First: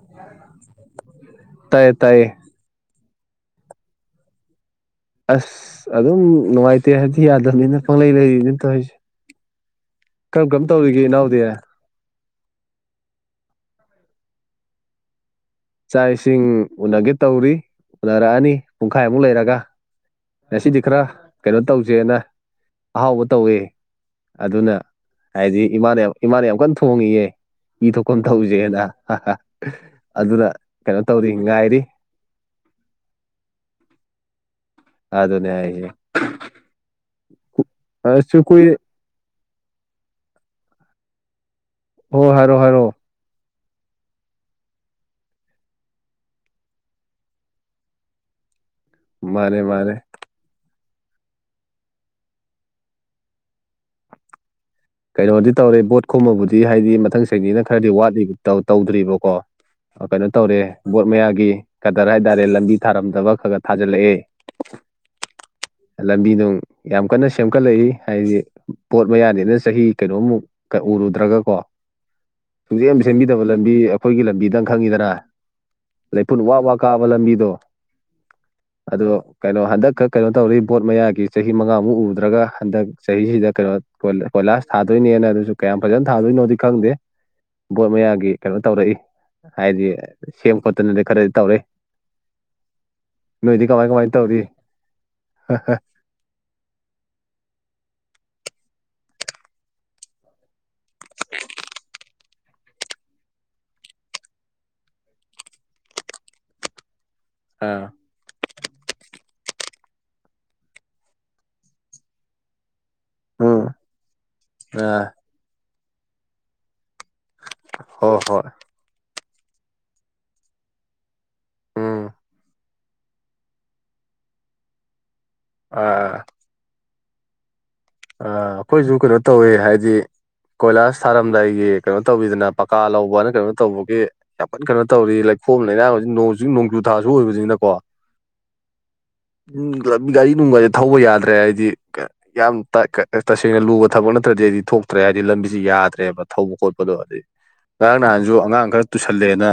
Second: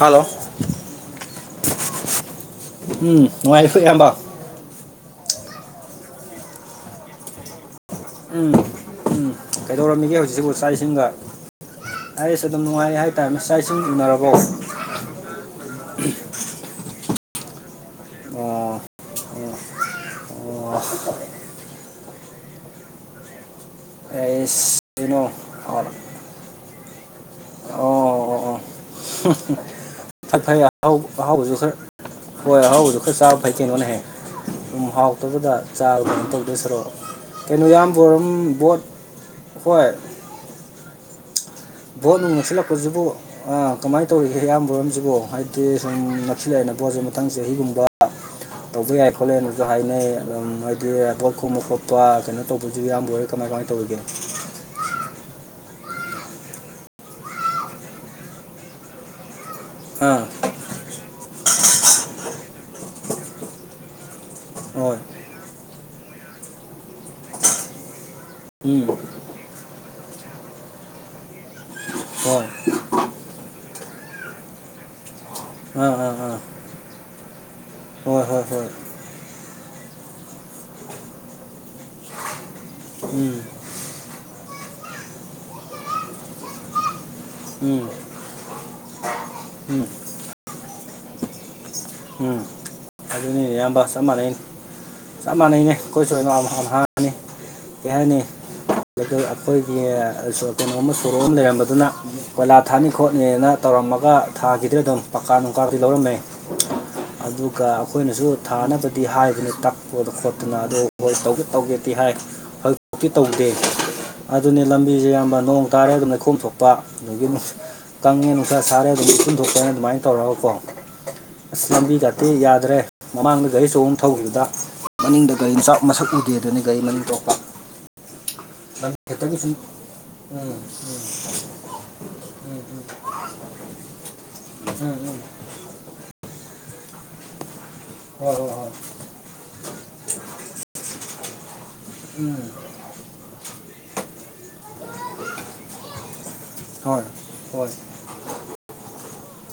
Hello ꯇꯌꯦ ꯇꯌꯦ ꯎꯝ ꯅꯨꯡꯉꯥꯏ ꯐ ꯏꯌꯥꯝꯕ ꯑꯁ ꯑꯗꯨꯝ ꯅꯨꯡꯉꯥꯏꯇꯦ ꯍꯥꯏꯗꯤ ꯌꯥꯗꯕꯅꯤꯅ ꯄꯪꯂꯩ ꯂꯩꯔꯤ ꯎꯝ ꯑꯗꯨꯝ ꯇꯧꯔꯤꯁꯦ ꯀꯩꯗꯧꯔꯝꯃꯤꯒꯦ ꯀꯔꯝ ꯍꯧꯖꯤꯛꯁꯤꯕꯨ ꯀꯔꯝ ꯆꯥꯛ ꯇꯧꯔꯤꯒꯦ ꯏꯁꯤꯡꯒ ꯏꯅꯥꯎꯗꯤ ꯑꯩꯁ ꯑꯗꯨꯝ ꯅꯨꯡꯉꯥꯏꯔꯦ ꯍꯥꯏꯇꯥꯔꯦ ꯃꯥꯛ ꯏꯁꯤꯡ ꯎꯅꯔꯕꯣ ꯆꯥꯛ ꯏꯁꯤꯡ ꯎꯅꯒꯦ ꯇꯧꯔꯤ ꯎꯅꯔꯛꯑꯅꯤ ꯑꯣ ꯄꯨꯡꯈꯥꯏꯃꯨꯛ ꯂꯩꯔꯒ ꯉꯁꯤꯗꯤ ꯈꯔ ꯀꯩꯅꯣ ꯇꯧꯁꯦꯅ ꯑꯍꯥꯎꯕ ꯇꯧꯋꯦ ꯑꯩ ꯑꯗꯨꯅ ꯍꯥꯏꯗꯤ ꯏꯃꯥꯅ ꯏꯃꯥꯅ ꯌꯥꯝ ꯀꯟꯅ ꯊꯣꯡꯉꯌꯦꯦ ꯏ ꯑꯣ ꯊꯣꯛꯐꯝ ꯑꯣ ꯑꯣ ꯇꯧꯁꯦꯅ ꯐꯩ ꯑꯗꯨꯅ ꯐꯩ ꯑꯍꯥꯎ ꯀꯩꯅꯣ ꯇꯧꯔꯤ ꯑꯍꯥꯎꯕꯁꯨ ꯈꯔ ꯉꯥꯏꯔꯤ ꯍꯣꯏ ꯑꯍꯥꯎꯕꯁꯨ ꯈꯔ ꯆꯥꯕ ꯐꯩ ꯀꯦꯉꯣꯅ ꯍꯦꯛ ꯑꯗꯨꯝ ꯑꯗꯨꯅꯦ ꯍꯥꯎꯇꯕꯗ ꯍꯥꯏꯁꯦ ꯆꯥꯕ ꯑꯗꯨ ꯇꯧꯗꯁꯔꯛꯑꯣ ꯀꯩꯅꯣ ꯑꯁꯨ ꯌꯥꯝꯕꯣꯔꯝ ꯀꯨꯏ ꯕꯣꯠ ꯍꯣꯏ ꯚꯣꯠ ꯍꯣꯏ ꯅꯨꯡ ꯍꯥꯏꯔꯣ ꯍꯥꯏꯔꯣ ꯃꯁꯤꯜꯂꯛꯄꯁꯤꯕꯨ ꯀꯃꯥꯏꯅ ꯇꯧꯔꯤꯒꯦ ꯑꯌꯥꯝꯕꯝꯁꯤꯕꯨꯣ ꯍꯥꯏꯗꯤ ꯁꯨꯝ ꯅꯛꯁꯤꯜꯂꯛꯑꯦꯅ ꯄꯣꯠꯁꯦ ꯃꯊꯪ ꯆꯍꯤꯒꯨꯝꯕ ꯇꯧꯕ ꯌꯥꯏ ꯈꯣꯠꯂꯦ ꯃꯥꯅꯦ ꯑꯗꯨꯁꯨ ꯃꯥꯅꯦ ꯍꯥꯏꯅꯩ ꯑꯗꯨꯝ ꯍꯥꯏꯗꯤ ꯔꯥꯏꯕꯣꯠ ꯈꯨꯝꯕ ꯈꯣꯠꯄ ꯀꯩꯅꯣ ꯇꯧꯕꯁꯨ ꯏꯌꯥꯝꯕ ꯑꯣꯏꯔꯦ ꯀꯃꯥꯏ ꯀꯃꯥꯏꯅ ꯇꯧꯔꯤꯒꯦ ꯀꯩꯅꯣꯗꯤ ꯇꯧꯔꯦ ꯕꯣꯠ ꯈꯨꯝꯃꯕꯨꯗꯤ ꯍꯥꯏꯗꯤ ꯃꯊꯪ ꯆꯍꯤꯅꯤꯅ ꯈꯔꯗꯤ ꯋꯥꯠꯂꯤ ꯇꯧꯗ꯭ꯔꯤꯕꯀꯣ ꯀꯩꯅꯣ ꯑꯥ ꯇꯧꯔꯦ ꯕꯣꯠ ꯃꯌꯥꯒꯤ ꯀꯇꯔ ꯍꯥꯏ ꯇꯔꯦ ꯂꯝꯕꯤ ꯊꯥꯔꯝꯗꯕ ꯈꯔ ꯈꯔ ꯊꯥꯖꯤꯜꯂꯛꯑꯦ ꯍꯣꯏ ꯂꯝꯕꯤ ꯅꯨꯡ ꯌꯥꯝ ꯀꯟꯅ ꯁꯦꯝꯒꯠꯂꯛꯏ ꯍꯥꯏꯗꯤ ꯎꯝ ꯄꯣꯠ ꯃꯌꯥꯅꯤꯅ ꯆꯍꯤ ꯀꯩꯅꯣꯃꯨꯛ ꯎꯔꯨꯗ꯭ꯔꯒ ꯀꯣ ꯍꯣꯏ ꯍꯧꯖꯤꯛ ꯑꯃ ꯁꯦꯝꯕꯤꯗꯕ ꯂꯝꯕꯤ ꯑꯩꯈꯣꯏꯒꯤ ꯂꯝꯕꯤꯗꯪ ꯈꯪꯉꯤꯗꯅ ꯑꯥ ꯑꯥ ꯑꯥ ꯂꯩꯐꯨꯠ ꯋꯥ ꯋꯥ ꯀꯥꯕ ꯂꯝꯕꯤꯗꯣ ꯍꯣꯏ ꯍꯣꯏ ꯑꯗꯣ ꯀꯩꯅꯣ ꯍꯟꯗꯛꯀ ꯀꯩꯅꯣ ꯇꯧꯔꯤ ꯕꯣꯠ ꯃꯌꯥꯒꯤ ꯆꯍꯤ ꯃꯉꯥꯃꯨꯛ ꯎꯗ꯭ꯔꯒ ꯍꯟꯗꯛ ꯎꯝ ꯆꯍꯤꯁꯤꯗ ꯀꯩꯅꯣ ꯀꯣꯏꯂꯥꯁ ꯊꯥꯗꯣꯏꯅꯦꯅ ꯑꯗꯨꯁꯨ ꯀꯌꯥꯝ ꯐꯖꯅ ꯊꯥꯗꯣꯏꯅꯣꯗꯤ ꯈꯪꯗꯦ ꯎꯝ ꯕꯣꯠ ꯃꯌꯥꯒꯤ ꯀꯩꯅꯣ ꯇꯧꯔꯛꯏ ꯎꯝ ꯍꯥꯏꯗꯤ ꯁꯦꯝ ꯈꯣꯠꯇꯅꯗꯤ ꯈꯔꯗꯤ ꯇꯧꯔꯛꯏ ꯎꯝ ꯀꯃꯥꯏ ꯑꯌꯥꯝꯕ ꯆꯞ ꯀꯃꯥꯏꯅ ꯃꯥꯟꯅꯩꯅꯤ ꯇꯧꯔꯤ ꯆꯞ ꯃꯥꯟꯅꯩꯅꯦ ꯑꯩꯈꯣꯏꯁꯨ ꯍ ꯍꯥꯡꯉꯅꯤ ꯌꯥꯅꯦ ꯑꯩꯈꯣꯏꯒꯤ ꯀꯩꯅꯣꯝꯃ ꯁꯣꯔꯣꯛ ꯑꯃ ꯂꯩꯔꯝꯕꯗꯨꯅ ꯀꯣꯏꯂꯥ ꯊꯥꯅꯤ ꯈꯣꯠꯅꯤꯅ ꯇꯧꯔꯝꯃꯒ ꯊꯥꯒꯤꯗ ꯑꯗꯨꯝ ꯄꯀꯥ ꯅꯨꯡꯀꯥꯗꯤ ꯂꯧꯔꯝꯃꯦ ꯑꯗꯨꯒ ꯑꯥ ꯑꯩꯈꯣꯏꯅꯁꯨ ꯊꯥꯅꯕꯗꯤ ꯍꯥꯏꯕꯅꯤ ꯇꯛꯄꯗ ꯈꯣꯠꯇꯅ ꯑꯗꯨꯗ ꯍꯣꯏ ꯇꯧꯒꯦ ꯇꯧꯒꯦꯗꯤ ꯍꯥꯏ ꯍꯣꯏ ꯛꯇꯤ ꯇꯧꯗꯦ ꯎꯝ ꯑꯗꯨꯅꯤ ꯑꯥ ꯂꯝꯕꯤꯁꯦ ꯌꯥꯝꯌꯥꯝꯕ ꯅꯣꯡ ꯇꯥꯔꯦ ꯑꯗꯨꯝ ꯂꯩꯈꯣꯝ ꯊꯣꯛꯄ ꯑꯗꯨꯗꯒꯤ ꯍꯣꯏ ꯇꯪꯉꯦꯅ ꯍꯣꯏ ꯎꯆ ꯁꯔꯦꯗ ꯄꯨꯨꯟꯗꯣꯛꯄꯅ ꯑꯗꯨꯃꯥꯏꯅ ꯇꯧꯔꯒꯀꯣ ꯑꯁ ꯂꯝꯕꯤ ꯎꯝ ꯈꯇꯦ ꯌꯥꯗ꯭ꯔꯦ ꯃꯃꯥꯡꯗ ꯒꯥꯔꯤ ꯆꯍꯣꯡ ꯊꯧꯈꯤꯕꯗ ꯃꯅꯤꯡꯗ ꯒꯥꯔꯤꯥꯛ ꯃꯁꯛ ꯑ ꯎꯗꯦ ꯑꯗꯨꯅ ꯒꯥꯔꯤ ꯃꯔꯤ ꯇꯄ ꯑ ꯑꯩꯈꯣꯏꯁꯨ ꯀꯩꯅꯣ ꯇꯧꯋꯦ ꯍꯥꯏꯗꯤ ꯎꯝ ꯀꯣꯏꯂꯥꯁ ꯊꯥꯔꯝꯗꯥ ꯑꯩꯒꯤ ꯀꯩꯅꯣ ꯇꯧꯕꯤꯗꯅ ꯄꯀꯥ ꯂꯧꯕꯅ ꯀꯩꯅꯣ ꯇꯧꯕꯒꯤ ꯌꯥꯝꯐꯠ ꯀꯩꯅꯣ ꯎꯝ ꯇꯧꯔꯤ ꯎꯝ ꯈꯣꯝ ꯂꯩꯔꯥꯡꯕꯁꯤ ꯅꯣꯡꯛ ꯅꯣꯡꯖꯨ ꯊꯥꯁꯨ ꯑꯣꯏꯕꯅꯤꯅꯀꯣ ꯍꯣꯏ ꯍꯣꯏ ꯍꯣꯏ ꯎꯝ ꯒꯥꯔꯤ ꯅꯨꯡꯒꯥꯁꯦ ꯊꯧꯕ ꯌꯥꯗ꯭ꯔꯦ ꯍꯥꯏꯗꯤ ꯎꯝ ꯌꯥꯝ ꯇꯁꯦꯡꯅ ꯂꯨꯕ ꯊꯛꯄ ꯅꯠꯇ꯭ꯔꯗꯤ ꯑꯩꯗꯤ ꯊꯣꯛꯇ꯭ꯔꯦ ꯍꯥꯏꯗꯤ ꯂꯝꯕꯤꯁꯤ ꯌꯥꯗ꯭ꯔꯦꯕ ꯊꯧꯕ ꯈꯣꯠꯄꯗꯣ ꯍꯣꯏ ꯍꯥꯏꯗꯤ ꯍꯣꯏ ꯉꯔꯥꯡ ꯅꯍꯥꯟꯁꯨ ꯑꯉꯥꯡ ꯈꯔ ꯇꯨꯁꯜꯂꯦꯅ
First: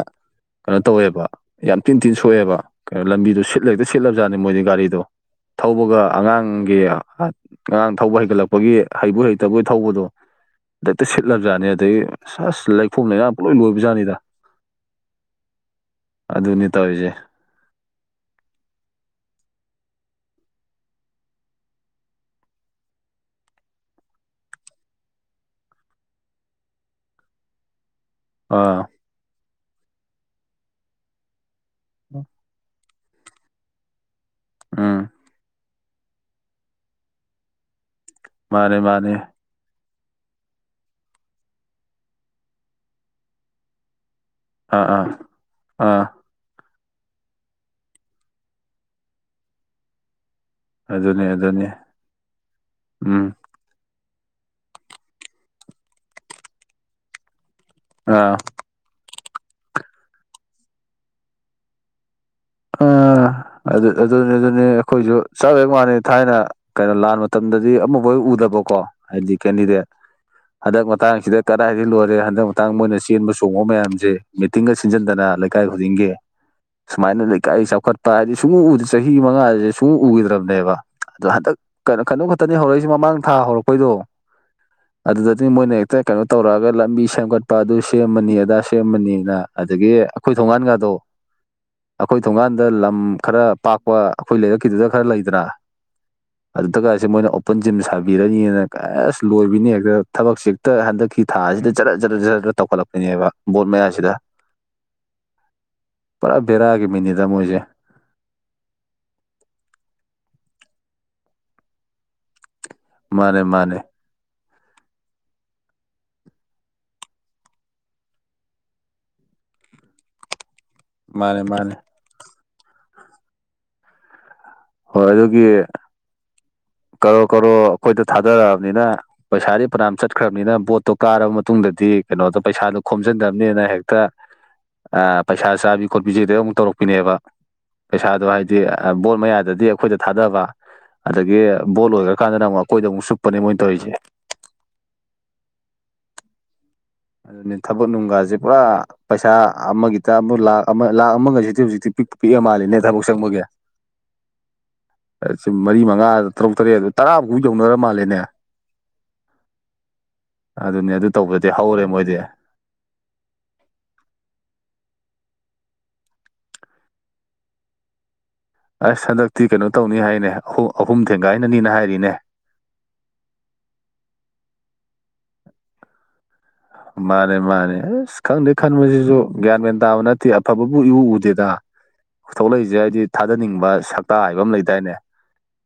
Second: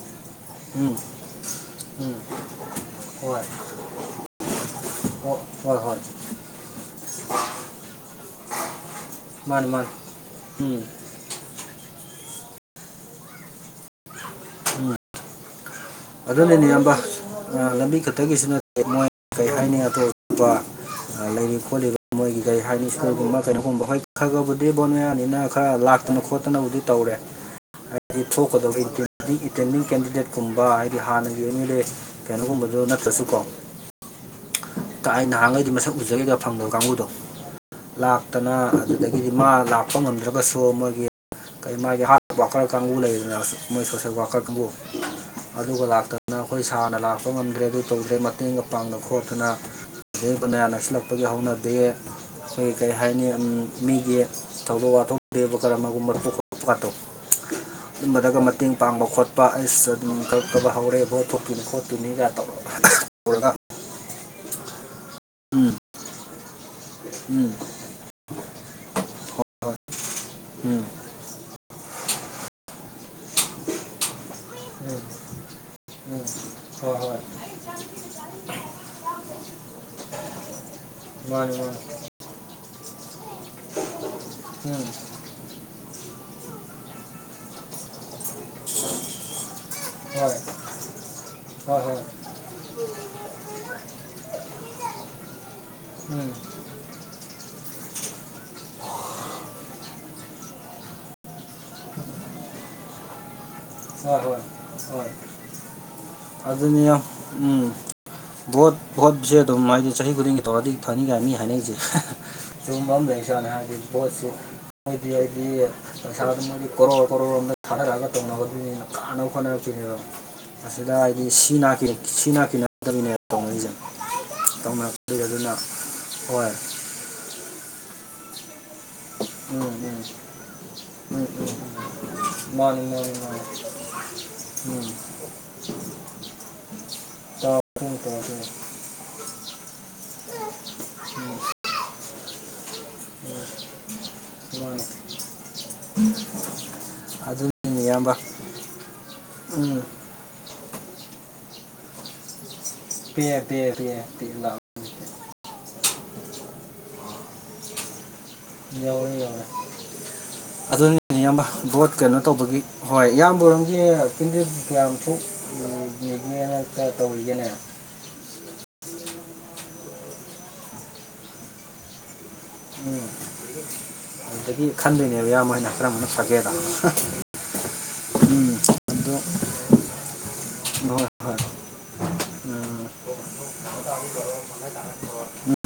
ꯀꯩꯅꯣ ꯎꯝ ꯍꯣꯏ ꯍꯣꯏ ꯎꯝ ꯇꯧꯋꯦꯕ ꯌꯥꯝ ꯇꯤꯟ ꯇꯤꯟ ꯎꯝ ꯁꯣꯛꯑꯦꯕ ꯀꯩꯅꯣ ꯍꯣꯏ ꯂꯝꯕꯤꯗꯣ ꯁꯤꯠꯂꯦꯛꯇ ꯁꯤꯠꯂꯕꯖꯥꯠꯅꯤ ꯃꯣꯏꯗꯤ ꯒꯥꯔꯤꯗꯣ ꯍꯣꯏ ꯍꯣꯏ ꯍꯣꯏ ꯊꯧꯕꯒ ꯑꯉꯥꯡꯒꯤ ꯑꯉꯥꯡ ꯊꯧꯕ ꯍꯩꯒꯠꯂꯛꯄꯒꯤ ꯍꯩꯕꯨ ꯍꯩꯇꯕꯒꯤ ꯃꯥꯅꯤ ꯃꯥꯅꯤ ꯊꯧꯕꯗꯣ ꯎꯝ ꯍꯦꯛꯇ ꯁꯤꯠꯂꯕꯖꯥꯠꯅꯦ ꯑꯗꯒꯤ ꯑꯁ ꯂꯩꯐꯝꯣꯝ ꯂꯩꯅꯥ ꯄꯨꯂꯣꯏ ꯂꯣꯏꯕꯖꯠꯅꯤꯗ ꯎꯝ ꯑꯗꯨꯅꯦꯅꯦ ꯑꯗꯨꯅꯤ ꯑꯝꯕ ꯇꯧꯔꯤꯁꯦ ꯂꯝꯕꯤ ꯈ ꯑ ꯗꯒꯤꯁꯨ ꯅꯠꯇꯦ ꯃꯣꯏ ꯀꯔꯤ ꯍꯥꯏꯅꯤꯉ ꯑꯇꯣꯞ ꯑꯇꯞꯄ ꯂꯩ ꯈꯣꯠꯂꯤ ꯃꯣꯏꯒꯤ ꯀꯩ ꯍꯥꯏꯅꯤ ꯁ꯭ꯀꯨꯜꯒꯨꯝꯕ ꯀꯩꯅꯣꯒꯨꯝꯕ ꯍꯣꯏ ꯈꯔꯒꯕꯨꯗꯤ ꯕꯣ ꯃꯌꯥꯅꯤꯅ ꯈꯔ ꯂꯥꯛ ꯐꯠꯇꯅ ꯈꯣꯠꯇꯅꯕꯨꯗꯤ ꯇꯧꯔꯦ ꯍꯥꯏꯗꯤ ꯊꯣꯛꯀꯗ ꯑꯥ ꯏꯇꯦꯟꯗꯤꯡ ꯀꯦꯟꯗꯤꯗꯦꯠꯀꯨꯝꯕ ꯍꯥꯏꯗꯤ ꯍꯥꯟꯅꯒꯤ ꯀꯩꯅꯣꯒꯨꯝꯕꯗꯣ ꯅꯠꯇ꯭ꯔꯁꯨꯀꯣ ꯑ ꯑꯩ ꯅꯍꯥꯟꯈꯩꯗꯤ ꯃꯁꯛ ꯎꯖꯦꯗ ꯐꯪꯗꯕ ꯀꯥꯡꯕꯨꯗꯣ ꯂꯥꯛꯇꯅ ꯃꯥꯅꯦ ꯃꯥꯅꯦ ꯑꯗꯨꯗꯒꯤꯗꯤ ꯃꯥ ꯂꯥꯛ ꯍꯥꯞꯄ ꯉꯝꯗ꯭ꯔꯒꯁꯨ ꯃꯣꯏꯒꯤ ꯀꯔꯤ ꯃꯥꯒꯤ ꯍꯥꯔꯠ ꯋꯥꯀꯔ ꯀꯥꯡꯕꯨ ꯂꯩꯗꯅ ꯃꯣꯏ ꯁꯣꯁꯦꯜ ꯋꯥꯀꯔ ꯑꯗꯨ ꯑꯥ ꯑꯥ ꯑꯗꯨꯒ ꯑꯥ ꯂꯥꯛꯇꯗꯅ ꯑꯩꯈꯣꯏ ꯁꯥꯔꯅ ꯂꯥꯛꯄ ꯉꯝꯗ꯭ꯔꯦ ꯑꯗꯨ ꯇꯧꯗ꯭ꯔꯦ ꯃꯇꯦꯡꯒ ꯄꯥꯡꯗꯅ ꯈꯣꯠꯇꯅ ꯑꯗꯒꯤ ꯚꯣꯠ ꯃꯌꯥ ꯑꯗꯨꯅꯤ ꯅꯛꯁꯤꯜꯂꯛꯄꯒꯤ ꯑꯗꯨꯅꯤ ꯍꯧꯅꯕꯤ ꯑꯈꯣꯏ ꯀꯔꯤ ꯍꯥꯏꯅꯤ ꯎꯝ ꯃꯤꯒꯤ ꯊꯧꯗꯣꯛ ꯋꯥꯊꯣꯛ ꯗꯦꯕ ꯀꯔꯃꯒꯨꯝꯕ ꯈꯠꯇꯣꯛ ꯀꯥꯗꯣ ꯑꯥ ꯑꯗꯨꯝꯕꯗꯒ ꯃꯇꯦꯡ ꯄꯥꯡꯕ ꯈꯣꯠꯄ ꯑꯩꯁ ꯑꯗꯨꯝ ꯇꯧ ꯑꯕ ꯍꯧꯔꯦ ꯕꯣꯠ ꯊꯣꯛꯇꯣꯏꯅꯤ ꯈꯣꯠꯇꯣꯏꯅꯤꯒ ꯇꯧꯔꯒ ꯑꯥ ꯇꯧꯔꯒ ꯑꯗꯨ ꯑꯗꯨꯅꯤ ꯑꯗꯨꯅꯤ ꯑꯩꯈꯣꯏꯁꯨ ꯆꯞꯋꯦ ꯎꯝ ꯃꯥꯟꯂꯩ ꯊꯥꯏꯅ ꯀꯩꯅꯣ ꯂꯥꯟ ꯎꯝ ꯃꯇꯝꯗꯗꯤ ꯑꯃꯕꯨꯣꯏ ꯎꯗꯕꯀꯣ ꯍꯥꯏꯗꯤ ꯀꯦꯟꯗꯤꯗꯦꯠ ꯎꯝ ꯍꯟꯗꯛ ꯃꯇꯥꯡꯁꯤꯗ ꯀꯗꯥꯏꯗꯒꯤ ꯂꯣꯏꯔꯦ ꯍꯟꯗꯛ ꯃꯇꯥꯡ ꯃꯣꯏꯅ ꯆꯦꯟꯕ ꯆꯣꯡꯕ ꯃꯌꯥꯝꯁꯦ ꯃꯤꯇꯤꯡꯒ ꯎꯝ ꯁꯤꯟꯖꯟꯗꯅ ꯂꯩꯀꯥꯏ ꯈꯨꯗꯤꯡꯒꯤ ꯎꯝ ꯍꯣꯏ ꯍꯣꯏ ꯁꯨꯃꯥꯏꯅ ꯂꯩꯀꯥꯏ ꯆꯥꯎꯈꯠꯄ ꯍꯥꯏꯗꯤ ꯁꯨꯡꯎꯗ ꯆꯍꯤ ꯃꯉꯥ ꯁꯨꯡꯎꯈꯤꯗ꯭ꯔꯕꯅꯦꯕ ꯑꯗꯣ ꯃꯥꯅꯤ ꯃꯥꯅꯤ ꯍꯟꯗꯛꯩꯅꯣ ꯀꯩꯅꯣ ꯈꯛꯇꯅꯤ ꯍꯧꯔꯛꯏꯁꯤ ꯃꯃꯥꯡ ꯊꯥ ꯍꯧꯔꯛꯄꯩꯗꯣ ꯎꯝ ꯑꯗꯨꯗꯗꯤ ꯃꯣꯏꯅ ꯍꯦꯛꯇ ꯀꯩꯅꯣ ꯇꯧꯔꯛꯑꯒ ꯂꯝꯕꯤ ꯁꯦꯝꯒꯠꯄ ꯑꯗꯨ ꯁꯦꯝꯃꯅꯤ ꯑꯗꯥ ꯁꯦꯝꯃꯅꯤꯅ ꯑꯗꯒꯤ ꯍꯣꯏ ꯑꯈꯣꯏ ꯊꯣꯡꯒꯥꯟꯀꯗꯣ ꯍꯣꯏ ꯍꯣꯏ ꯑꯈꯣꯏ ꯊꯣꯡꯒꯥꯟꯗ ꯂꯝ ꯈꯔ ꯄꯥꯛꯄ ꯑꯈꯣꯏꯒꯤ ꯂꯩꯔꯛꯀꯤꯗꯨꯗ ꯈꯔ ꯂꯩꯗꯅ ꯎꯝ ꯑꯗꯨꯗ ꯀꯥꯏꯁꯦ ꯃꯣꯏꯅ ꯑꯣꯄꯟ ꯖꯤꯝ ꯁꯥꯕꯤꯔꯅꯤꯅ ꯀꯩꯁ ꯂꯣꯏꯕꯤꯅꯤ ꯍꯦꯛꯇ ꯊꯕꯛꯁꯦ ꯍꯦꯛꯇ ꯍꯟꯗꯛꯀꯤ ꯊꯥꯁꯤꯗ ꯖꯔ ꯖꯔ ꯖꯔ ꯇꯧꯈꯠꯂꯛꯄꯤꯅꯦꯕ ꯕꯣꯠ ꯃꯌꯥꯁꯤꯗ ꯍꯣꯏ ꯍꯣꯏ ꯍꯣꯏ ꯄꯨꯔꯥ ꯑꯗꯨꯅꯤ ꯕꯦꯔꯥꯒꯤ ꯃꯤꯅꯤꯗ ꯃꯣꯏꯁꯦ ꯎꯝ ꯚꯣꯠ ꯚꯣꯠꯁꯦ ꯑꯗꯨꯝ ꯍꯥꯏꯗꯤ ꯆꯍꯤ ꯈꯨꯗꯤꯡꯒꯤ ꯇꯧꯔꯗꯤ ꯐꯅꯤ ꯀꯥꯏꯅꯤ ꯃꯤ ꯍꯥꯏꯅꯩꯁꯦ ꯁꯤꯒꯨꯝꯕ ꯑꯃ ꯃꯥꯅꯦ ꯂꯩꯖꯅꯤ ꯍꯥꯏꯗꯤ ꯃꯥꯅꯦ ꯚꯣꯠꯁꯤ ꯍꯥꯏꯗꯤ ꯍꯥꯏꯗꯤ ꯄꯩꯁꯥꯁꯦ ꯃꯣꯢꯗꯤ ꯀꯔꯣꯔ ꯀꯔꯣꯔ ꯔꯣꯝꯗ ꯊꯥꯗꯔꯒ ꯇꯧꯅꯕꯅꯤꯅ ꯀꯥꯅꯕ ꯍꯣꯠꯅꯔꯛꯇꯣꯢꯅꯦꯕ ꯃꯁꯤꯗ ꯑ ꯃꯥꯅꯦ ꯁꯤ ꯃꯥꯅꯦ ꯅꯥ ꯀꯤ ꯁꯤ ꯅꯥ ꯀꯤꯅꯔꯛꯇꯕꯤꯅꯦ ꯇꯧꯅꯛꯏꯁꯦ ꯇꯧꯅꯔꯛꯇꯣꯢꯁꯦ ꯑꯗꯨꯅ ꯍꯣꯏ ꯀꯔꯣꯔ ꯀꯔꯣꯔ ꯑꯈꯣꯏꯗ ꯊꯥꯗꯔꯛꯑꯕꯅꯤꯅ ꯄꯩꯁꯥꯗꯤ ꯎꯝ ꯐꯅꯝ ꯎꯝ ꯆꯠꯈ꯭ꯔꯕꯅꯤꯅ ꯕꯣꯠꯇꯣ ꯎꯝ ꯎꯝ ꯀꯥꯔꯕ ꯃꯇꯨꯡꯗꯗꯤ ꯎꯝ ꯀꯩꯅꯣꯗꯣ ꯄꯩꯁꯥꯗꯣ ꯃꯥꯅꯤ ꯃꯥꯅꯤ ꯃꯥꯅꯤ ꯈꯣꯝꯖꯤꯟꯗꯕꯅꯤꯅ ꯍꯦꯛꯇ ꯎꯝ ꯄꯩꯁꯥ ꯆꯥꯕꯤ ꯈꯣꯠꯄꯤꯁꯤꯗ ꯑꯃꯨꯛ ꯇꯧꯔꯛꯄꯤꯅꯦꯕ ꯇꯧꯔꯛꯇꯣꯏꯅꯤ ꯄꯩꯁꯥꯗꯣ ꯇꯧꯔꯛꯇꯣꯏꯅꯤ ꯍꯥꯏꯗꯤ ꯃꯥꯅꯤ ꯕꯣꯠ ꯃꯌꯥꯗꯗꯤ ꯑꯈꯣꯏꯗ ꯊꯥꯗꯕ ꯑꯗꯒꯤ ꯕꯣꯠ ꯂꯣꯏꯈ꯭ꯔꯀꯥꯟꯗꯅ ꯑꯃꯨꯛ ꯑꯈꯣꯏꯗ ꯑꯃꯨꯛ ꯁꯨꯞꯄꯅꯦ ꯃꯣꯏ ꯇꯧꯔꯤꯁꯦ ꯃꯥꯅꯤ ꯑꯗꯨꯅꯦ ꯊꯕꯛ ꯅꯨꯡꯒꯥꯁꯦ ꯄꯨꯔꯥ ꯄꯩꯁꯥ ꯎꯝ ꯑꯃꯒꯤꯇ ꯑꯃꯨꯛ ꯂꯥꯛ ꯂꯥꯈ ꯑꯃꯒꯁꯤꯗꯤ ꯍꯧꯖꯤꯛꯇꯤ ꯄꯤꯛꯑꯃꯥꯜꯂꯦꯅꯦ ꯊꯕꯛ ꯄꯤꯔꯦ ꯆꯪꯕꯒꯤ ꯄꯤꯔꯦ ꯄꯤꯔꯦ ꯄꯤꯔꯦ ꯂꯥꯛꯑꯣ ꯁꯨꯝ ꯃꯔꯤ ꯃꯉꯥ ꯇꯔꯨꯛ ꯇꯔꯦꯠ ꯑꯗꯨ ꯇꯔꯥꯐꯥꯎ ꯌꯧꯅꯔ ꯃꯥꯜꯂꯦꯅꯦ ꯌꯧꯔꯦ ꯌꯧꯔꯦ ꯑꯗꯨꯅꯦ ꯑꯗꯨ ꯑꯗꯨꯅꯤꯅꯦ ꯢꯌꯥꯝꯕ ꯇꯧꯕꯗꯗꯤ ꯍꯧꯔꯦ ꯕꯣꯠ ꯃꯣꯏꯗꯤ ꯀꯩꯅꯣ ꯇꯧꯕꯒꯤ ꯍꯣꯏ ꯏꯌꯥꯝꯕ ꯍꯣꯢꯔꯣꯝꯒꯤ ꯀꯦꯟꯗꯤꯗꯦꯠ ꯀꯌꯥꯝ ꯊꯣꯛꯒꯦꯅ ꯇꯧꯔꯤꯒꯦꯅꯦ ꯑꯁ ꯍꯟꯗꯛꯇꯤ ꯀꯩꯅꯣ ꯇꯧꯅꯤ ꯍꯥꯏꯅꯦ ꯑꯍꯨꯝ ꯊꯦꯡꯒꯥꯏꯅꯅꯤꯅ ꯍꯥꯏꯔꯤꯅꯦ ꯎꯝ ꯑꯗꯨꯗꯒꯤ ꯈꯟꯗꯣꯏꯅꯦꯕ ꯏꯌꯥꯝꯕ ꯍꯣꯏꯅ ꯀꯔꯝꯕꯅ ꯐꯒꯦꯗꯣ ꯃꯥꯅꯦ ꯃꯥꯅꯦ ꯑꯁ ꯈꯪꯗꯦ ꯑꯗꯣ ꯈꯟꯕꯁꯤꯁꯨ ꯒ꯭ꯌꯥꯟ ꯃꯌꯥꯟ ꯇꯥꯕ ꯅꯠꯇꯦ ꯑꯐꯕꯕꯨ ꯏꯎ ꯍꯣꯏ ꯍꯣꯏ ꯎꯗꯦꯗ ꯊꯣꯛꯂꯛꯏꯁꯦ ꯎꯝ ꯍꯥꯏꯗꯤ ꯊꯥꯗꯅꯤꯡꯕ ꯁꯛꯇ ꯍꯥꯏꯕ ꯑꯃ ꯂꯩꯗꯥꯏꯅꯦ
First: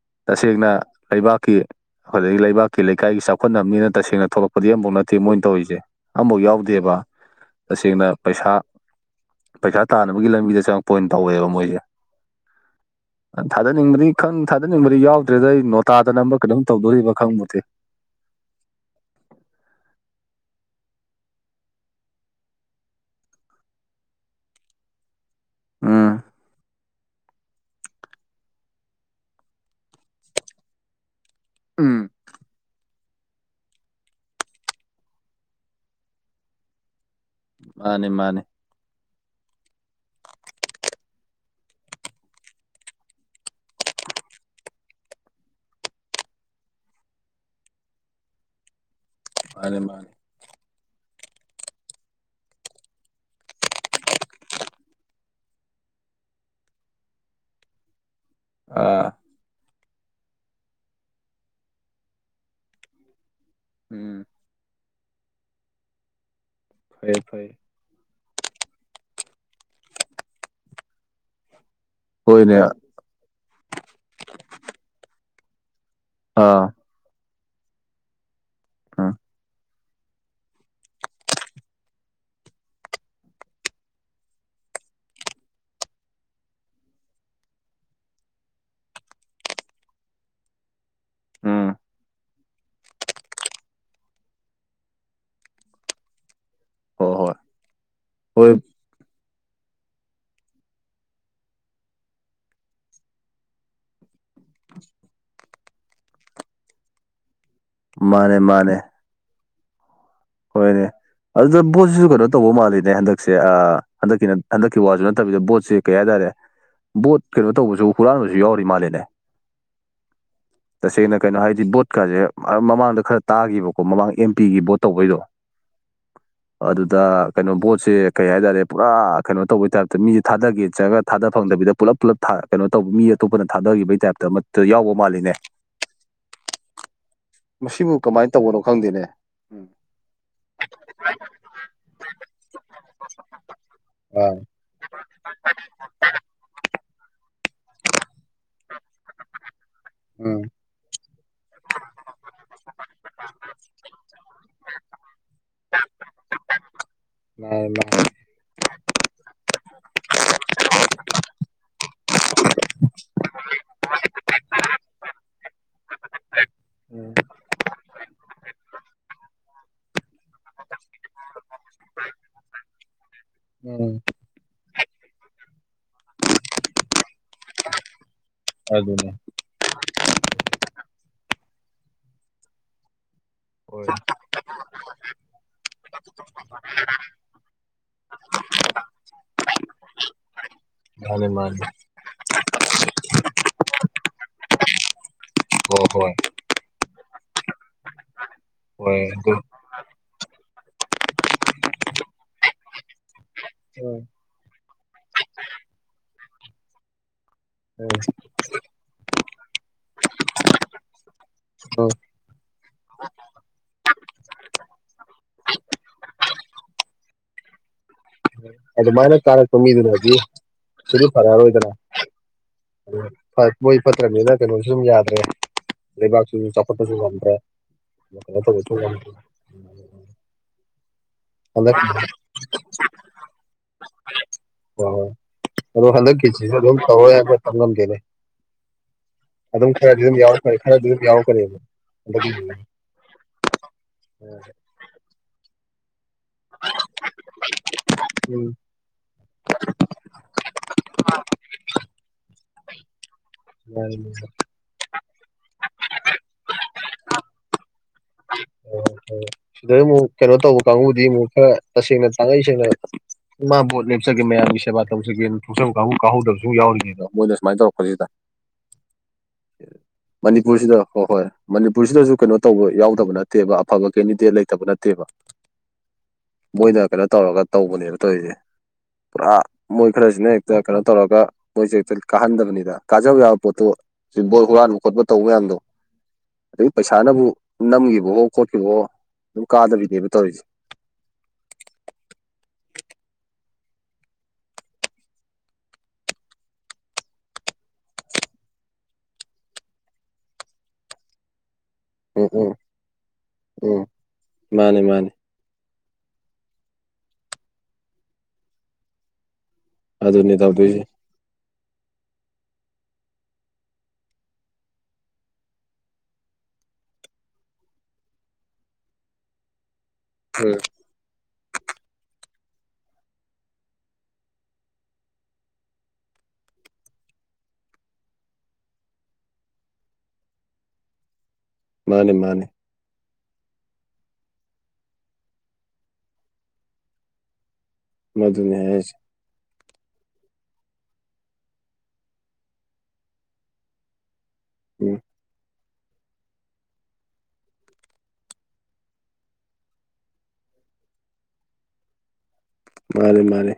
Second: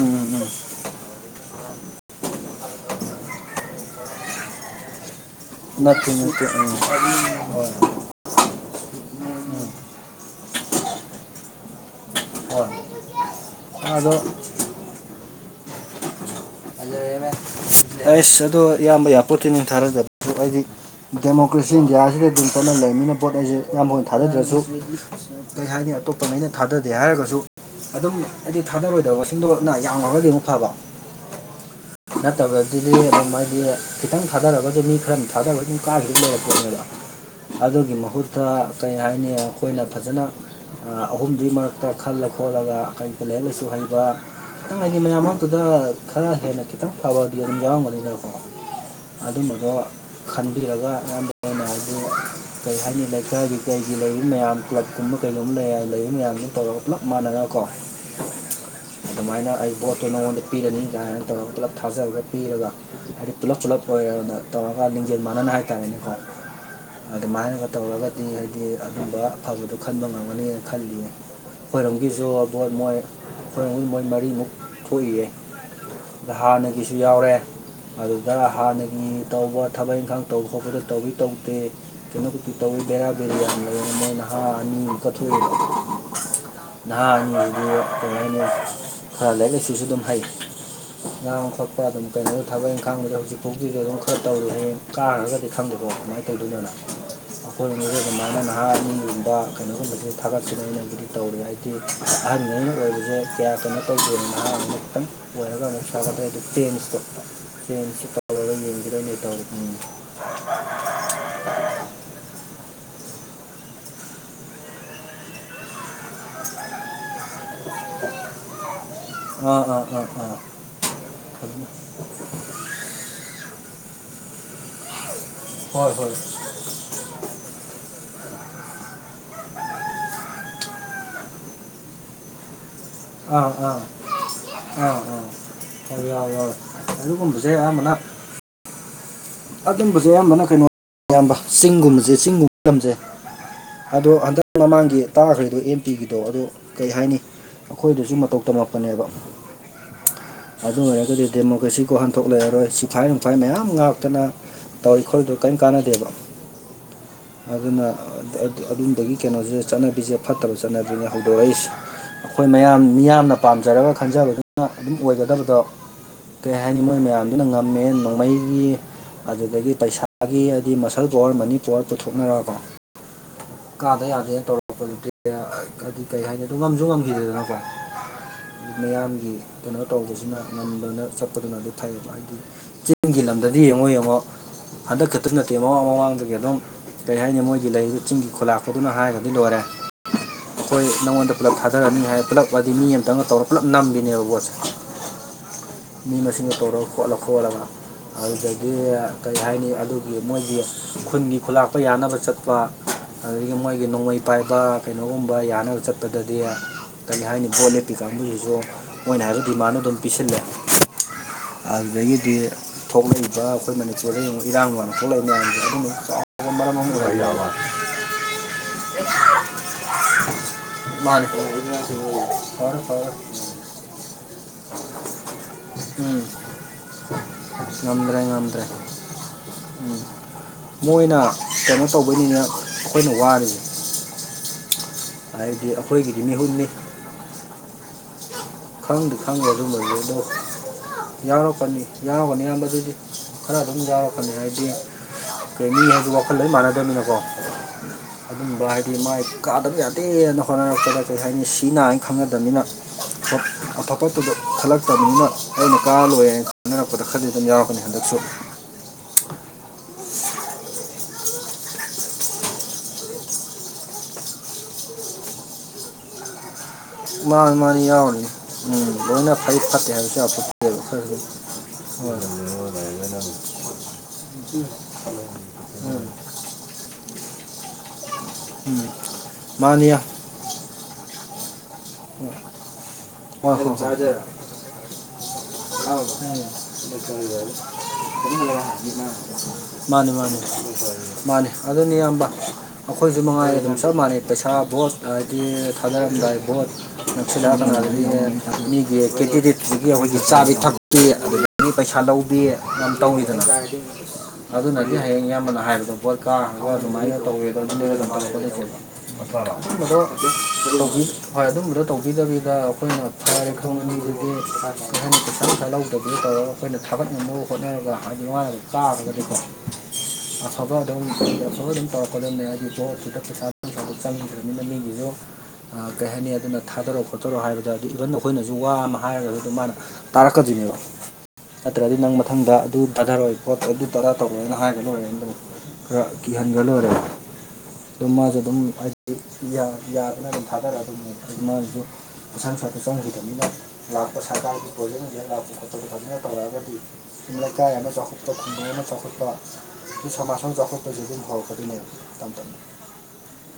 ꯎꯝ ꯎꯝ ꯇꯁꯦꯡꯅ ꯂꯩꯕꯥꯛꯀꯤ ꯑꯗꯒꯤ ꯂꯩꯕꯥꯛꯀꯤ ꯂꯩꯀꯥꯏꯒꯤ ꯆꯥꯎꯈꯠꯅꯕꯅꯤꯅ ꯇꯁꯦꯡꯅ ꯊꯣꯛꯂꯛꯄꯗꯤ ꯑ ꯑꯃꯐꯥꯎ ꯅꯠꯇꯦ ꯃꯣꯏꯅ ꯇꯧꯔꯤꯁꯦ ꯅꯠꯇꯦ ꯑꯃꯐꯥꯎ ꯅꯠꯇꯦ ꯎꯝ ꯌꯥꯎꯗꯦꯕ ꯍꯣꯏ ꯇꯁꯦꯡꯅ ꯄꯩꯁꯥ ꯄꯩꯁꯥ ꯇꯥꯅꯕꯒꯤ ꯂꯝꯕꯤꯗ ꯆꯪꯉꯛꯄ ꯑꯣꯏꯅ ꯇꯧꯋꯦꯕ ꯃꯣꯏꯁꯦ ꯍꯣꯏ ꯊꯥꯗꯅꯤꯡꯕꯗꯤ ꯑꯗꯣ ꯈꯪ ꯊꯥꯗꯅꯤꯡꯕꯗꯤ ꯌꯥꯎꯗ꯭ꯔꯦꯗ ꯑꯩ ꯅꯣꯇꯥꯗ ꯅꯝꯕ ꯀꯩꯅꯣꯝ ꯇꯧꯗꯣꯔꯤꯕ ꯈꯪꯕꯗꯤꯦ ꯑꯁ ꯑꯗꯣ ꯏꯌꯥꯝꯕ ꯏ ꯄꯣꯠꯠꯇꯤ ꯅꯤꯡꯊꯥꯔꯗꯕ ꯑꯩꯗꯤ ꯗꯦꯃꯣꯀ꯭ꯔꯦꯁꯤ ꯏꯟꯗꯤꯌꯥꯁꯤꯗ ꯑꯗꯨꯝ ꯆꯠꯅ ꯂꯩꯕꯅꯤꯅ ꯄꯣꯠ ꯑꯩꯁ ꯌꯥꯝꯌꯥꯝꯕꯅ ꯊꯥꯗꯗ꯭ꯔꯁꯨ ꯀꯩ ꯍꯥꯏꯅꯤ ꯎꯝ ꯑꯇꯣꯞꯄꯅ ꯑꯩꯅ ꯊꯥꯗ ꯑꯗꯨ ꯍꯥꯏꯔꯒꯁꯨ ꯑꯗꯨꯝ ꯍꯥꯏꯗꯤ ꯊꯥꯗꯔꯣꯏꯗꯕꯁꯤꯡꯗꯣꯅ ꯌꯥꯝꯃꯒꯗꯤ ꯑꯃꯨꯛ ꯐꯕ ꯎꯝ ꯐꯠꯇꯕꯗꯨꯗꯤ ꯑꯗꯨ ꯍꯥꯏꯥꯏꯗꯤ ꯈꯤꯇꯪ ꯊꯥꯗꯒꯗ ꯃꯤ ꯈꯔ ꯊꯥꯗꯕ ꯑꯗꯨꯝ ꯀꯥꯈꯤꯕ ꯂꯩꯔꯛꯄꯣꯠꯅꯦꯕ ꯑꯗꯨꯒꯤ ꯃꯥꯅꯦ ꯃꯥꯅꯦ ꯃꯍꯨꯠꯇ ꯀꯔꯤ ꯍꯥꯏꯅꯤ ꯑꯈꯣꯏꯅ ꯐꯖꯅ ꯑꯍꯨꯝꯗꯨꯒꯤ ꯃꯔꯛꯇ ꯈꯜꯂ ꯈꯣꯠꯂꯒ ꯑꯩꯈꯣꯏ ꯀꯔꯤ ꯀꯔꯤ ꯂꯥꯏꯁꯨ ꯍꯩꯕ ꯈꯤꯇꯪ ꯍꯥꯏꯗꯤ ꯃꯌꯥꯝ ꯃꯔꯛꯇꯨꯗ ꯈꯔ ꯍꯦꯟꯅ ꯈꯤꯇꯪ ꯐꯕꯗꯤ ꯑꯗꯨꯝ ꯌꯥꯎꯔꯝꯒꯅꯤꯅꯀꯣ ꯑꯗꯨꯝꯕꯗꯣ ꯃꯥꯅꯦ ꯃꯥꯅꯦ ꯈꯟꯕꯤꯔꯒ ꯃꯌꯥꯝꯕ ꯍꯣꯢꯅ ꯍꯥꯢꯗꯤ ꯀꯔꯤ ꯍꯥꯏꯅꯤ ꯂꯩꯀꯥꯏꯒꯤ ꯀꯩꯒꯤ ꯂꯩꯔꯤꯕ ꯃꯌꯥꯝ ꯀ꯭ꯂꯕꯀꯨꯝꯕ ꯀꯩꯒꯨꯝꯕ ꯂꯩ ꯂꯩꯕ ꯃꯌꯥꯝꯒ ꯇꯧꯔꯒ ꯄꯨꯂꯞ ꯃꯥꯟꯅꯔꯒ ꯀꯣ ꯑꯥ ꯑꯗꯨꯃꯥꯏꯅ ꯑꯩ ꯚꯣꯠꯇꯣ ꯅꯉꯣꯟꯗ ꯄꯤꯔꯅꯤ ꯀꯥꯏꯅ ꯇꯧꯔꯒ ꯄꯨꯂꯞ꯫ ꯊꯥꯖꯕꯒ ꯄꯤꯔꯒ ꯍꯥꯏꯗꯤ ꯄꯨꯂꯞ ꯄꯨꯂꯞ ꯎꯝ ꯑꯣꯏꯔꯅ꯫ ꯇꯧꯔꯒ ꯂꯤꯡꯖꯦꯜ ꯃꯥꯟꯅꯅ ꯍꯥꯏꯇꯥꯔꯦꯅꯦꯀꯣ ꯐꯩꯌꯦ ꯑꯗꯨꯗ ꯐꯩꯌꯦ ꯃꯥꯟꯅꯒ꯫ ꯇꯧꯔꯒꯗꯤ ꯍꯥꯏꯗꯤ ꯑꯗꯨꯝꯕ ꯑꯐꯕꯗꯨꯣ ꯈꯟꯕ ꯉꯝꯒꯅꯤꯅ ꯈꯜꯂꯤꯌꯦ꯫ ꯒꯤꯁꯨ ꯍꯣꯏꯅꯦ ꯕꯣꯠ ꯃꯣꯏ ꯑꯩꯈꯣꯏ ꯔꯣꯝꯒꯤ ꯃꯣꯏ ꯃꯔꯤꯃꯨꯛ ꯊꯣꯛꯏꯌꯦ꯫ ꯑꯗ ꯑꯥ ꯍꯥꯟꯅꯒꯤꯁꯨ ꯌꯥꯎꯔꯦ ꯑꯗꯨꯗ ꯍꯥꯟꯅꯒꯤ ꯎꯝ ꯇꯧꯕ꯫ ꯊꯕꯛ ꯏꯪꯈꯥꯡ ꯇꯧꯕ ꯈꯣꯠꯄꯗ ꯇꯧꯋꯤ ꯇꯧꯗꯦ꯫ ꯀꯩꯅꯣꯕꯨꯛꯗꯤ ꯇꯧꯌꯦ ꯕꯦꯔꯥ ꯕꯦꯔꯤ ꯌꯥꯝ ꯂꯩꯅ ꯃꯣꯏꯅ ꯍꯥ ꯑꯅꯤ ꯀꯠꯊꯣꯛꯑꯦ꯫ ꯅꯍꯥ ꯑꯅꯤꯒꯤꯗꯨ ꯀꯔꯤ ꯍꯥꯏꯅꯤ ꯈꯔ ꯂꯥꯏꯔꯤꯛ ꯂꯥꯏꯁꯨ ꯑꯗꯨꯝ ꯍꯩ꯫ ꯉꯥꯡꯕ ꯎꯝ ꯁꯛꯄ ꯑꯗꯨꯝ ꯀꯩꯅꯣ꯫ ꯊꯕꯛ ꯏꯪꯈꯥꯡꯗꯨꯗ ꯍꯧꯖꯤꯛꯐꯥꯎꯖꯤꯛꯁ ꯑꯗꯨꯝ ꯈꯔ ꯇꯧꯔꯨꯅꯤ ꯀꯥꯈ꯭ꯔꯒꯗꯤ ꯈꯪꯗꯦꯀꯣ ꯀꯃꯥꯏꯅ ꯇꯧꯗꯣꯏꯅꯅ ꯍꯣꯏ ꯍꯣꯏ ꯑꯩꯈꯣꯏ ꯃꯤꯑꯣꯔꯏ ꯑꯗꯨꯃꯥꯏꯅ ꯍꯣꯏ ꯅꯍꯥ ꯑꯅꯤ ꯌꯨꯝꯕ ꯀꯩꯅꯣꯒꯨꯝꯕꯁꯤꯗ ꯊꯥꯒꯠꯁꯤꯅ ꯑꯩꯅꯕꯨꯗꯤ ꯇꯧꯔꯦ ꯍꯥꯏꯗꯤ ꯑꯍꯟꯉꯩꯅ ꯑꯣꯏꯕꯁꯦ ꯀꯌꯥ ꯀꯩꯅꯣ ꯇꯧꯗꯣꯏꯅ ꯑꯃꯤꯠꯇꯝ ꯑꯣꯏꯔꯒ ꯑꯃ ꯆꯥꯕꯗ ꯇꯅꯤꯁꯠꯇ ꯁ ꯃꯥꯅꯦ ꯇꯥꯂꯒ ꯃꯥꯅꯦ ꯌꯦꯡꯖꯔ ꯅꯇꯥꯎ ꯍꯣꯏꯅꯦ ꯑꯗꯨꯗ ꯕꯣꯠꯁꯤꯁꯨ ꯀꯩꯅꯣ ꯇꯧꯕ ꯃꯥꯜꯂꯤꯅꯦ ꯍꯟꯗꯛꯁꯦ ꯍꯟꯗꯛꯀꯤ ꯍꯟꯗꯛꯀꯤ ꯋꯥꯁꯨ ꯅꯠꯇꯕꯤꯗ ꯕꯣꯠꯁꯤꯦ ꯀꯩ ꯍꯥꯏꯇꯥꯔꯦ ꯕꯣꯠ ꯀꯩꯅꯣ ꯇꯧꯕꯁꯨ ꯍꯨꯔꯥꯟꯕꯁꯨ ꯌꯥꯎꯔꯤ ꯃꯥꯜꯂꯦꯅꯦ ꯑ ꯑꯥ ꯑꯥ ꯑꯥ ꯀꯥꯁꯦ ꯃꯃꯥꯡꯗ ꯈꯔ ꯇꯥꯈꯤꯕꯀꯣ ꯃꯃꯥꯡꯗ ꯑꯦꯝ ꯄꯤꯒꯤ ꯚꯣꯠ ꯇꯧꯕꯩꯗꯣ ꯍꯣꯏ ꯍꯣꯏ꯫ ꯑꯗꯨꯗ ꯀꯩꯅꯣ ꯄꯕꯣꯠꯁꯦ ꯀꯩ ꯍꯥꯏꯇꯥꯔꯦ ꯄꯨꯔꯥ ꯀꯩꯅꯣ ꯇꯧꯕꯩ ꯇꯥꯏꯞꯇ ꯃꯤꯁꯨ ꯊꯥꯗꯒꯦ ꯆꯠꯂꯒ ꯊꯥꯗ ꯐꯪꯗꯕꯤꯗ꯫ ꯄꯨꯂꯞ ꯄꯨꯂꯞ ꯊꯥ ꯀꯩꯅꯣ ꯇꯧꯕ ꯃꯤ ꯑꯥ ꯑꯇꯣꯞꯄꯅ ꯑꯥ ꯊꯥꯗꯈꯤꯕꯒꯤ ꯇꯥꯏꯞꯇ ꯑꯃ ꯇ ꯌꯥꯎꯕ ꯃꯥꯜꯂꯤꯅꯦ꯫ ꯄꯪ ꯌꯥꯎ ꯌꯥꯎ ꯑꯗꯨꯒꯨꯝꯕꯁꯦ ꯑꯥ ꯁꯤꯕꯨ ꯀꯃꯥꯏꯟ ꯇꯧꯕꯅꯣ ꯈꯪꯗꯦꯅꯦ꯫ ꯎꯝ ꯑꯗꯨꯝꯕꯁꯦ ꯑꯌꯥꯝꯕꯅ ꯀꯩꯅꯣ ꯏꯌꯥꯝꯕ ꯆꯤꯡꯒꯨꯝꯕꯁꯦ ꯆꯤꯡꯒꯨꯝꯕ ꯂꯝꯁꯦ꯫ ꯑꯗꯣ ꯑ ꯍꯟꯗꯛ ꯃꯃꯥꯡꯒꯤ ꯇꯥꯈ꯭ꯔꯤꯗꯣ ꯑꯦꯝ ꯄꯤꯒꯤꯗꯣ ꯑꯗꯨ ꯀꯩ ꯍꯥꯏꯅꯤ꯫ ꯑꯈꯣꯏꯗꯁꯨ ꯃꯇꯧ ꯇꯝꯃꯛꯄꯅꯦꯕ꯫ ꯎꯝ꯫ ꯑꯗꯨ ꯑꯣꯏꯔꯒꯗꯤ ꯗꯦꯃꯣꯀ꯭ꯔꯦꯁꯤ ꯋꯥꯍꯟꯊꯣꯛ ꯂꯩꯔꯔꯣꯏ ꯁꯤꯐꯥꯏ ꯅꯨꯡꯐꯥꯏ ꯃꯌꯥꯝ ꯉꯥꯛ ꯅ ꯇꯧꯔꯤ ꯈꯣꯠꯇꯤꯗꯣ ꯀꯔꯤꯝ ꯀꯥꯟꯅꯗꯦꯕ ꯃꯥꯅꯦ ꯑꯗꯨꯅ꯫ ꯃꯥꯅꯦ ꯑꯗꯨꯝꯗꯒꯤ ꯀꯩꯅꯣꯁꯦ ꯆꯠꯅꯕꯤꯁꯦ ꯐꯠꯇꯕ ꯆꯠꯅꯕꯤꯅꯦ ꯍꯧꯗꯣꯔꯛꯏꯁꯦ꯫ ꯑꯩꯈꯣꯏ ꯃꯌꯥꯝ ꯃꯤꯌꯥꯝꯅ ꯄꯥꯝꯖꯔꯒ ꯈꯟꯖꯕꯗꯨꯅ ꯑꯗꯨꯝ ꯑꯣꯏꯒꯗꯕꯗꯣ꯫ ꯀꯩ ꯍꯥꯏꯅꯤ ꯃꯣꯏ ꯎꯝ ꯃꯌꯥꯝꯗꯨꯅ ꯉꯝꯃꯦ ꯅꯣꯡꯃꯩꯒꯤ꯫ ꯑꯗꯨꯗꯒꯤ ꯄꯩꯁꯥꯒꯤ ꯍꯥꯏꯗꯤ ꯃꯁꯜ ꯄꯋꯥꯔ ꯃꯅꯤ ꯄꯋꯥꯔ ꯄꯨꯊꯣꯛꯅꯔꯒꯀꯣ꯫ ꯎꯝ ꯀꯥꯗ ꯌꯥꯗꯦ ꯇꯧꯔ꯫ ꯄꯂꯤꯇꯤꯛꯁꯦ ꯑꯥ ꯀꯩ ꯍꯥꯏꯅꯤ ꯑꯗꯨ ꯉꯝꯁꯨ ꯉꯝꯈꯤꯗꯦꯗꯅꯀꯣ꯫ ꯑꯗꯨꯅꯦ ꯃꯌꯥꯝꯒꯤ꯫ ꯀꯩꯅꯣ ꯇꯧꯕꯁꯤꯅ ꯉꯝꯕꯅ ꯆꯠꯄꯗꯨꯅ ꯑꯗꯨ ꯐꯩꯌꯦꯕ ꯍꯥꯏꯗꯤ ꯆꯤꯡꯒꯤ ꯂꯝꯗ꯫ ꯑꯗꯨ ꯍꯣꯏ ꯌꯦꯡꯉꯣ ꯌꯦꯡꯉꯣ ꯍꯟꯗꯛ ꯈꯛꯇ ꯅꯠꯇꯦ ꯃꯃꯥꯡ ꯃꯃꯥꯡꯗꯒꯤ ꯑꯗꯨꯝ꯫ ꯀꯔꯤ ꯍꯥꯏꯅꯤ ꯃꯣꯏꯒꯤ ꯂꯩꯔꯤꯕ ꯆꯤꯡꯒꯤ ꯈꯨꯂꯥꯛꯄꯗꯨꯅ ꯍꯥꯏꯔꯒꯗꯤ ꯂꯣꯏꯔꯦ꯫ ꯑꯩꯈꯣꯏ ꯃꯥꯅꯦ ꯅꯪꯉꯣꯟꯗ ꯄꯨꯂꯞ ꯃꯥꯅꯦ ꯊꯥꯗꯔꯅꯤ ꯍꯥꯏ ꯄꯨꯂꯞ꯫ ꯃꯥꯗꯤ ꯃꯤ ꯑꯃꯇꯪꯒ ꯇꯧꯔꯒ ꯄꯨꯜꯂꯞ ꯅꯝꯈꯤꯅꯦꯕ ꯕꯣꯠꯁꯦ ꯍꯣꯏ ꯍꯣꯏ ꯃꯤ ꯃꯁꯤꯡꯒ ꯇꯧꯔ꯫ ꯈꯣꯠꯂ ꯈꯣꯠꯂꯒ ꯑꯗꯨꯗꯒꯤ ꯍꯣꯏ ꯑꯗꯨ ꯀꯔꯤ ꯍꯥꯏꯅꯤ ꯑꯗꯨ꯫ ꯃꯣꯏꯒꯤ ꯈꯨꯟꯒꯤ ꯈꯨꯂꯥꯛꯄ ꯌꯥꯅꯕ ꯆꯠꯄ꯫ ꯑꯗꯒꯤ ꯃꯣꯏꯒꯤ ꯎꯝ ꯅꯣꯡꯃꯩ ꯄꯥꯏꯕ ꯀꯩꯅꯣꯒꯨꯝꯕ ꯌꯥꯅꯕ ꯆꯠꯄꯗꯗꯤ꯫ ꯀꯔꯤ ꯍꯥꯏꯅꯤ ꯕꯣꯠ ꯂꯦꯞꯄꯤ ꯀꯥꯡꯕꯨꯁꯤꯁꯨ ꯃꯣꯏꯅ ꯍꯥꯏꯕ ꯗꯤꯃꯥꯟꯗꯨ ꯑꯗꯨꯝ ꯄꯤꯁꯤꯜꯂꯦ꯫ ꯑꯗꯨꯗꯩꯩꯒꯤꯗꯤ꯫ ꯊꯣꯛꯂꯛꯏꯕ ꯑꯩꯈꯣꯏ ꯃꯅꯤꯄꯨꯔꯗ ꯌꯦꯡꯉꯨ ꯏꯔꯥꯡ ꯅꯨꯡꯂꯥꯡ ꯊꯣꯛꯂꯛꯏꯕ ꯃꯌꯥꯝꯁꯦ ꯑꯗꯨꯝꯕꯩ꯫ [inaudible] ꯑꯗꯨꯝ ꯃꯥꯏꯅ ꯀꯥꯔꯛꯄ ꯃꯤꯑꯗꯨꯅꯗꯤ [unintelligible] ꯐꯔꯛ ꯑꯣꯏꯗꯅ꯫ ꯎꯝ ꯐꯔꯦ ꯐꯔꯦ꯫ ꯃꯣꯏ ꯐꯠꯇ꯭ꯔꯝꯅꯤꯅ ꯀꯩꯅꯣ ꯁꯨꯝ ꯌꯥꯗ꯭ꯔꯦ ꯎꯝ ꯂꯩꯕꯥꯛꯁꯤꯁꯨ ꯆꯥꯎꯈꯠꯄꯁꯨ ꯉꯝꯗ꯭ꯔꯦ꯫ [inaudible] ꯉꯝꯗ꯭ꯔꯦ ꯉꯝꯗ꯭ꯔꯦ ꯎꯝ ꯃꯣꯏꯅ ꯍꯟꯗꯛ ꯀꯩꯅꯣ ꯇꯧꯕꯩꯅꯤꯅ ꯑꯩꯈꯣꯏꯅ ꯋꯥꯔꯤꯁꯦ꯫ ꯍꯥꯏꯗꯤ ꯑꯩꯈꯣꯏꯒꯤꯗꯤ ꯃꯤꯍꯨꯟꯅꯤ [unintelligible] ꯈꯪꯗꯤ ꯈꯪꯕ ꯑꯗꯨ ꯑꯗꯨꯝ ꯈꯔꯗꯤ ꯑꯗꯨꯝ ꯂꯩꯕꯗꯣ ꯌꯥꯎꯔꯛꯀꯅꯤ ꯈꯔꯗꯤ ꯑꯗꯨꯝ [unintelligible] ꯌꯥꯎꯔꯛꯀꯅꯦꯕ ꯌꯥꯎꯔꯛꯀꯅꯤ ꯍꯟꯗꯛꯀꯤ ꯌꯥꯎꯔꯛꯒꯅꯤ ꯑꯌꯥꯝꯕ ꯎꯝ ꯑꯗꯨꯗꯤ ꯈꯔ ꯑꯗꯨꯝ ꯌꯥꯎꯔꯛꯀꯅꯤ ꯍꯥꯏꯗꯤ ꯀꯩꯅꯤ ꯍꯥꯏꯕ ꯋꯥꯈꯜ ꯂ [unintelligible] ꯃꯥꯟꯅꯗꯕꯅꯤꯅꯀꯣ ꯑꯗꯨꯝꯕ ꯍꯥꯏꯗꯤ ꯃꯥꯏ ꯀꯥꯗꯕ ꯌꯥꯗꯦꯅ ꯍꯣꯠꯅꯔꯛꯄꯗ ꯀꯩ ꯍꯥꯏꯅꯤ ꯁꯤ ꯅꯥ ꯍꯥꯏꯅ ꯈꯪꯅꯗꯕꯅꯤꯅ ꯑꯐ ꯃꯥꯅꯤ ꯃꯥꯅꯤ ꯐꯠꯇꯗꯤ ꯈꯟꯂꯛ ꯐꯠꯇꯕꯅꯤꯅ ꯑꯩꯅ ꯀꯥꯔ ꯂꯣꯏꯔꯦꯅ ꯈꯅꯔꯛꯄꯗ ꯈꯔꯗꯤ ꯑꯗꯨꯝ ꯌꯥꯎꯔꯛꯄꯅꯤ ꯍꯟꯗꯛꯁꯨ꯫ ꯑꯗꯩꯩ ꯑꯃꯨꯛ ꯀꯩꯅꯣ ꯇꯧꯕ ꯀꯥꯡꯕꯨꯗꯤ ꯑꯃꯨꯛ ꯈꯔ ꯇꯁꯦꯡꯅ ꯇꯥꯡꯉꯩ ꯁꯦꯡꯅ꯫ ꯃꯥ ꯕꯣꯠ ꯂꯦꯞꯆꯥꯒꯦ ꯃꯌꯥꯝꯕꯤ ꯁꯦꯕꯥ ꯇꯧꯉꯦꯅ ꯊꯣꯛꯆꯥꯕ ꯀꯥꯡꯕꯨ ꯀꯥꯍꯧꯗꯕꯁꯨ ꯑꯃꯨꯛ ꯌꯥꯎꯔꯤꯅꯦ꯫ ꯃꯥꯅꯤ ꯃꯥꯅꯤ ꯌꯥꯎꯔꯅꯤ ꯎꯝ ꯂꯣꯏꯅ ꯐꯩ ꯐꯠꯇꯦ ꯍꯥꯏꯕꯁꯨ ꯌꯥꯄꯣꯟꯇꯦꯕ꯫ ꯑ ꯍꯣꯏ ꯃꯅꯤꯄꯨꯔꯁꯤꯗꯁꯨ ꯀꯩꯅꯣ ꯇꯧꯕ ꯌꯥꯎ [unintelligible] ꯃꯣꯏꯗ ꯀꯩꯅꯣ ꯇꯧꯔꯒ ꯇꯧꯕꯅꯦꯕ ꯇꯧꯔꯤꯁꯦ ꯎꯝ ꯄꯨꯔꯥ ꯃꯥꯅꯤ ꯃꯣꯏ ꯈꯔꯁꯤꯅ ꯅ ꯇꯧꯔꯒ ꯃꯣꯏ ꯆ ꯀꯥꯍꯟꯗꯕꯅꯤꯗ ꯀꯥꯖꯕ ꯌꯥꯕ ꯍꯣꯏ ꯄꯣꯠꯇꯣ ꯕꯣꯜ ꯍꯨꯔꯥꯟꯕ ꯈꯣꯠꯄ ꯇꯧꯕ ꯃꯌꯥꯝꯗꯣ ꯑꯥꯎ ꯑꯗꯒꯤ ꯄꯩꯁꯥꯅꯕꯨ ꯅꯝꯈꯤꯕꯋꯣ ꯈꯣꯠꯈꯤꯕꯋꯣ ꯑꯗꯨꯝ [unintelligible] ꯀꯥꯗꯕꯤꯅꯦꯕ ꯃꯥꯅꯦ ꯃꯥꯅꯦ ꯇꯧꯔꯤꯁꯦ ꯃꯥꯅꯦ ꯑꯗꯨꯅꯤ ꯑꯌꯥꯝꯕ ꯑꯩꯈꯣꯏꯁꯨ ꯃꯉꯥꯏ ꯑꯗꯨꯝ ꯆꯞ ꯃꯥꯟꯅꯩ ꯄꯩꯁꯥ ꯚꯣꯠ ꯍꯥꯏꯗꯤ ꯊꯥꯗꯔꯝꯗꯥꯏ ꯕꯣꯠ [unintelligible] ꯃꯤꯒꯤ ꯀꯦꯟꯗꯤꯗꯦꯠꯇꯒꯤ ꯑꯩꯈꯣꯏꯒꯤ ꯆꯥꯕꯤ ꯊꯛ ꯄꯩꯁꯥ ꯎꯝ ꯂꯧꯗꯦ ꯎꯝ ꯌꯥꯝ ꯇꯧꯔꯤꯗꯅ ꯎꯝ ꯃꯥꯅꯤ ꯑꯗꯨꯅꯗꯤ ꯃꯥꯅꯤ ꯍꯌꯦꯡ ꯏꯌꯥꯝꯕꯅ ꯍꯥꯏꯔꯗꯕ ꯄꯣꯠ ꯀꯥꯔꯒ ꯑꯗꯨꯃꯥꯏꯅ ꯇꯧꯋꯦꯗ ꯑꯗꯨꯅꯤ ꯇꯧꯗꯣꯏꯁꯦ [unintelligible] [unintelligible] ꯑꯗꯨ ꯇꯧꯕꯤꯗꯕꯤꯗ ꯑꯩꯈꯣꯏꯅ ꯐꯔꯈꯪ [unintelligible] ꯑꯩꯈꯣꯏꯅ ꯊꯥꯒꯠꯅꯅꯕ ꯍꯣꯠꯅꯔꯒ ꯍꯥꯏꯗꯤ ꯃꯥꯅ [unintelligible] ꯎꯝ ꯑꯐꯕ ꯑꯗꯨ ꯑꯁ ꯑꯗꯨꯝ ꯇꯧꯔꯛꯀꯗꯕꯅꯦ ꯍꯥꯏꯗꯤ ꯕꯣꯠ [unintelligible] ꯆꯪꯈꯤꯗ꯭ꯔꯕꯅꯤꯅ ꯃꯤꯒꯤꯁꯨ ꯑꯥ ꯀꯩꯍꯅꯤ ꯑꯗꯨꯅ ꯊꯥꯗꯔꯛꯣ ꯈꯣꯠꯇꯔꯣ ꯍꯥꯏꯕꯗ ꯑꯗꯨ ꯏꯚꯟ ꯑꯩꯈꯣꯏꯅꯁꯨ ꯋꯥ ꯑꯃ ꯍꯥꯏꯔꯒ [unintelligible] ꯃꯥꯅ ꯇꯥꯔꯛꯀꯗꯣꯏꯅꯦꯕ ꯅꯠꯇ꯭ꯔꯗꯤ ꯃꯥꯅꯤ ꯅꯪ ꯃꯥꯅꯤ ꯃꯊꯪꯗ ꯑꯗꯨ ꯊꯥꯊꯔꯣꯏꯒ ꯄꯣꯠ ꯑꯗꯨ ꯇꯔꯥ ꯇꯧꯔꯣꯏꯦꯅ ꯍꯥꯏꯒ ꯂꯣꯏꯔꯦꯅ ꯑꯗꯨ ꯈꯔ ꯀꯤꯍꯟꯒ ꯂꯣꯏꯔꯦ ꯑꯗꯨꯝ ꯃꯥꯁꯨ ꯃꯗꯨꯅꯤ ꯑꯗꯨꯝ ꯍꯥꯏ ꯍꯥꯏꯁꯦ ꯌꯥꯗꯅ ꯑꯗꯨꯝ ꯊꯥꯗꯔꯗꯧꯅꯦꯕꯥ [unintelligible] ꯐꯖ ꯎꯝ ꯐꯖꯅ ꯇꯧꯔꯛꯑꯒꯗꯤ ꯁꯨꯝ ꯂꯩꯀꯥꯏ ꯑꯃ ꯆꯥꯎꯈꯠꯄ ꯈꯨꯡꯒꯪ ꯑꯃ ꯆꯥꯎꯈꯠꯄ ꯁꯃꯥꯖ ꯑꯝ ꯆꯥꯎꯈꯠꯄꯁꯤꯗꯤ ꯍꯧꯔꯛꯀ‌ꯗꯧꯅꯤꯕ ꯇꯝ ꯇꯝ ꯃꯥꯅꯦ ꯃꯥꯅꯦ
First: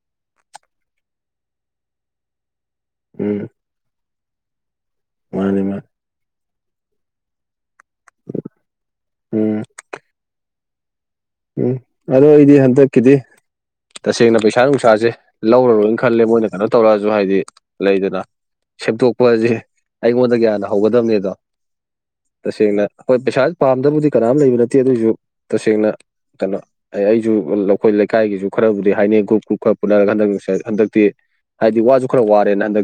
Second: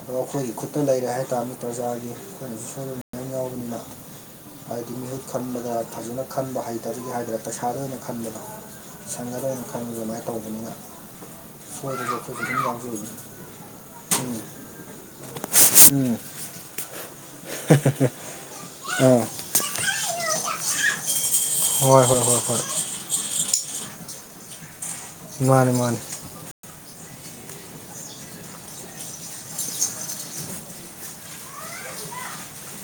ꯑꯗꯣ ꯑꯩꯈꯣꯏꯒꯤ ꯈꯨꯠꯇ ꯂꯩꯔꯦ ꯍꯥꯏꯇꯥꯥꯔꯅꯤ ꯄ꯭ꯔꯖꯥꯒꯤ ꯑꯩꯈꯣꯏꯅꯁꯨ ꯁꯣꯏ ꯎꯝ ꯌꯥꯎꯕꯅꯤꯅ ꯍꯥꯏꯗꯤ ꯃꯤꯍꯨꯠ ꯃꯥꯅꯤ ꯈꯟꯕꯗ ꯃꯥꯅꯤ ꯐꯖꯅ ꯈꯟꯕ ꯍꯩꯇꯕꯒꯤꯅꯤ ꯍꯥꯏꯒꯗ꯭ꯔꯥ ꯄꯩꯁꯥ ꯂꯣꯏꯅ ꯈꯟꯂꯤ ꯁꯪꯒ ꯎꯝ ꯑꯗꯨꯃꯥꯏꯅ ꯇꯧꯕꯅꯤꯅ ꯎꯝ ꯁꯣꯏꯕꯁꯨ ꯑꯗꯣ ꯑꯩꯈꯣꯏꯁꯨ ꯑꯩꯗꯤ ꯑꯗꯨꯝ ꯌꯥꯎꯖꯩ ꯍꯟꯗꯛꯀꯤꯗꯤ ꯎꯝ ꯇꯁꯦꯡꯅ ꯄꯩꯁꯥ ꯅꯨꯡꯁꯥꯁꯦ ꯂꯧꯔꯔꯣꯏꯅ ꯎꯝ ꯈꯜꯂꯦ ꯃꯣꯏꯅ ꯀꯩꯅꯣ ꯇꯧꯔꯛꯑꯁꯨ ꯍꯥꯏꯗꯤ ꯂꯩꯗꯅ ꯑꯥ ꯁꯦꯝꯗꯣꯛꯄꯁꯦ ꯑꯩꯉꯣꯟꯗꯤ ꯍꯥꯟꯅ ꯍꯧꯒꯗꯕꯅꯦꯗꯣ ꯍꯣꯏ ꯍꯣꯏ ꯍꯣꯏ ꯍꯣꯏ ꯇꯁꯦꯡꯅ ꯍꯣꯏ ꯄꯩꯁꯥ ꯄꯥꯝꯗꯕꯨꯗꯤ ꯀꯅꯥꯝ ꯂꯩꯕ ꯅꯠꯇꯦ ꯑꯗꯨꯑꯣꯏꯁꯨ ꯃꯥꯅꯤ ꯇꯁꯦꯡꯅ ꯃꯥꯅꯤ ꯀꯩꯅꯣ ꯑꯩ ꯑꯩꯁꯨ ꯑꯩꯈꯣꯏ ꯂꯩꯀꯥꯏꯒꯤꯁꯨ ꯈꯔꯕꯨꯗꯤ ꯍꯥꯏꯅꯩ ꯒ꯭ꯔꯨꯞ ꯒ꯭ꯔꯨꯞ ꯈꯔ ꯄꯨꯅꯔꯒ ꯍꯟꯗꯛ ꯍꯟꯗꯛꯇꯤ ꯍꯥꯏꯗꯤ ꯋꯥꯁꯨ ꯈꯔ ꯋꯥꯔꯦꯅ ꯍꯟꯗꯛ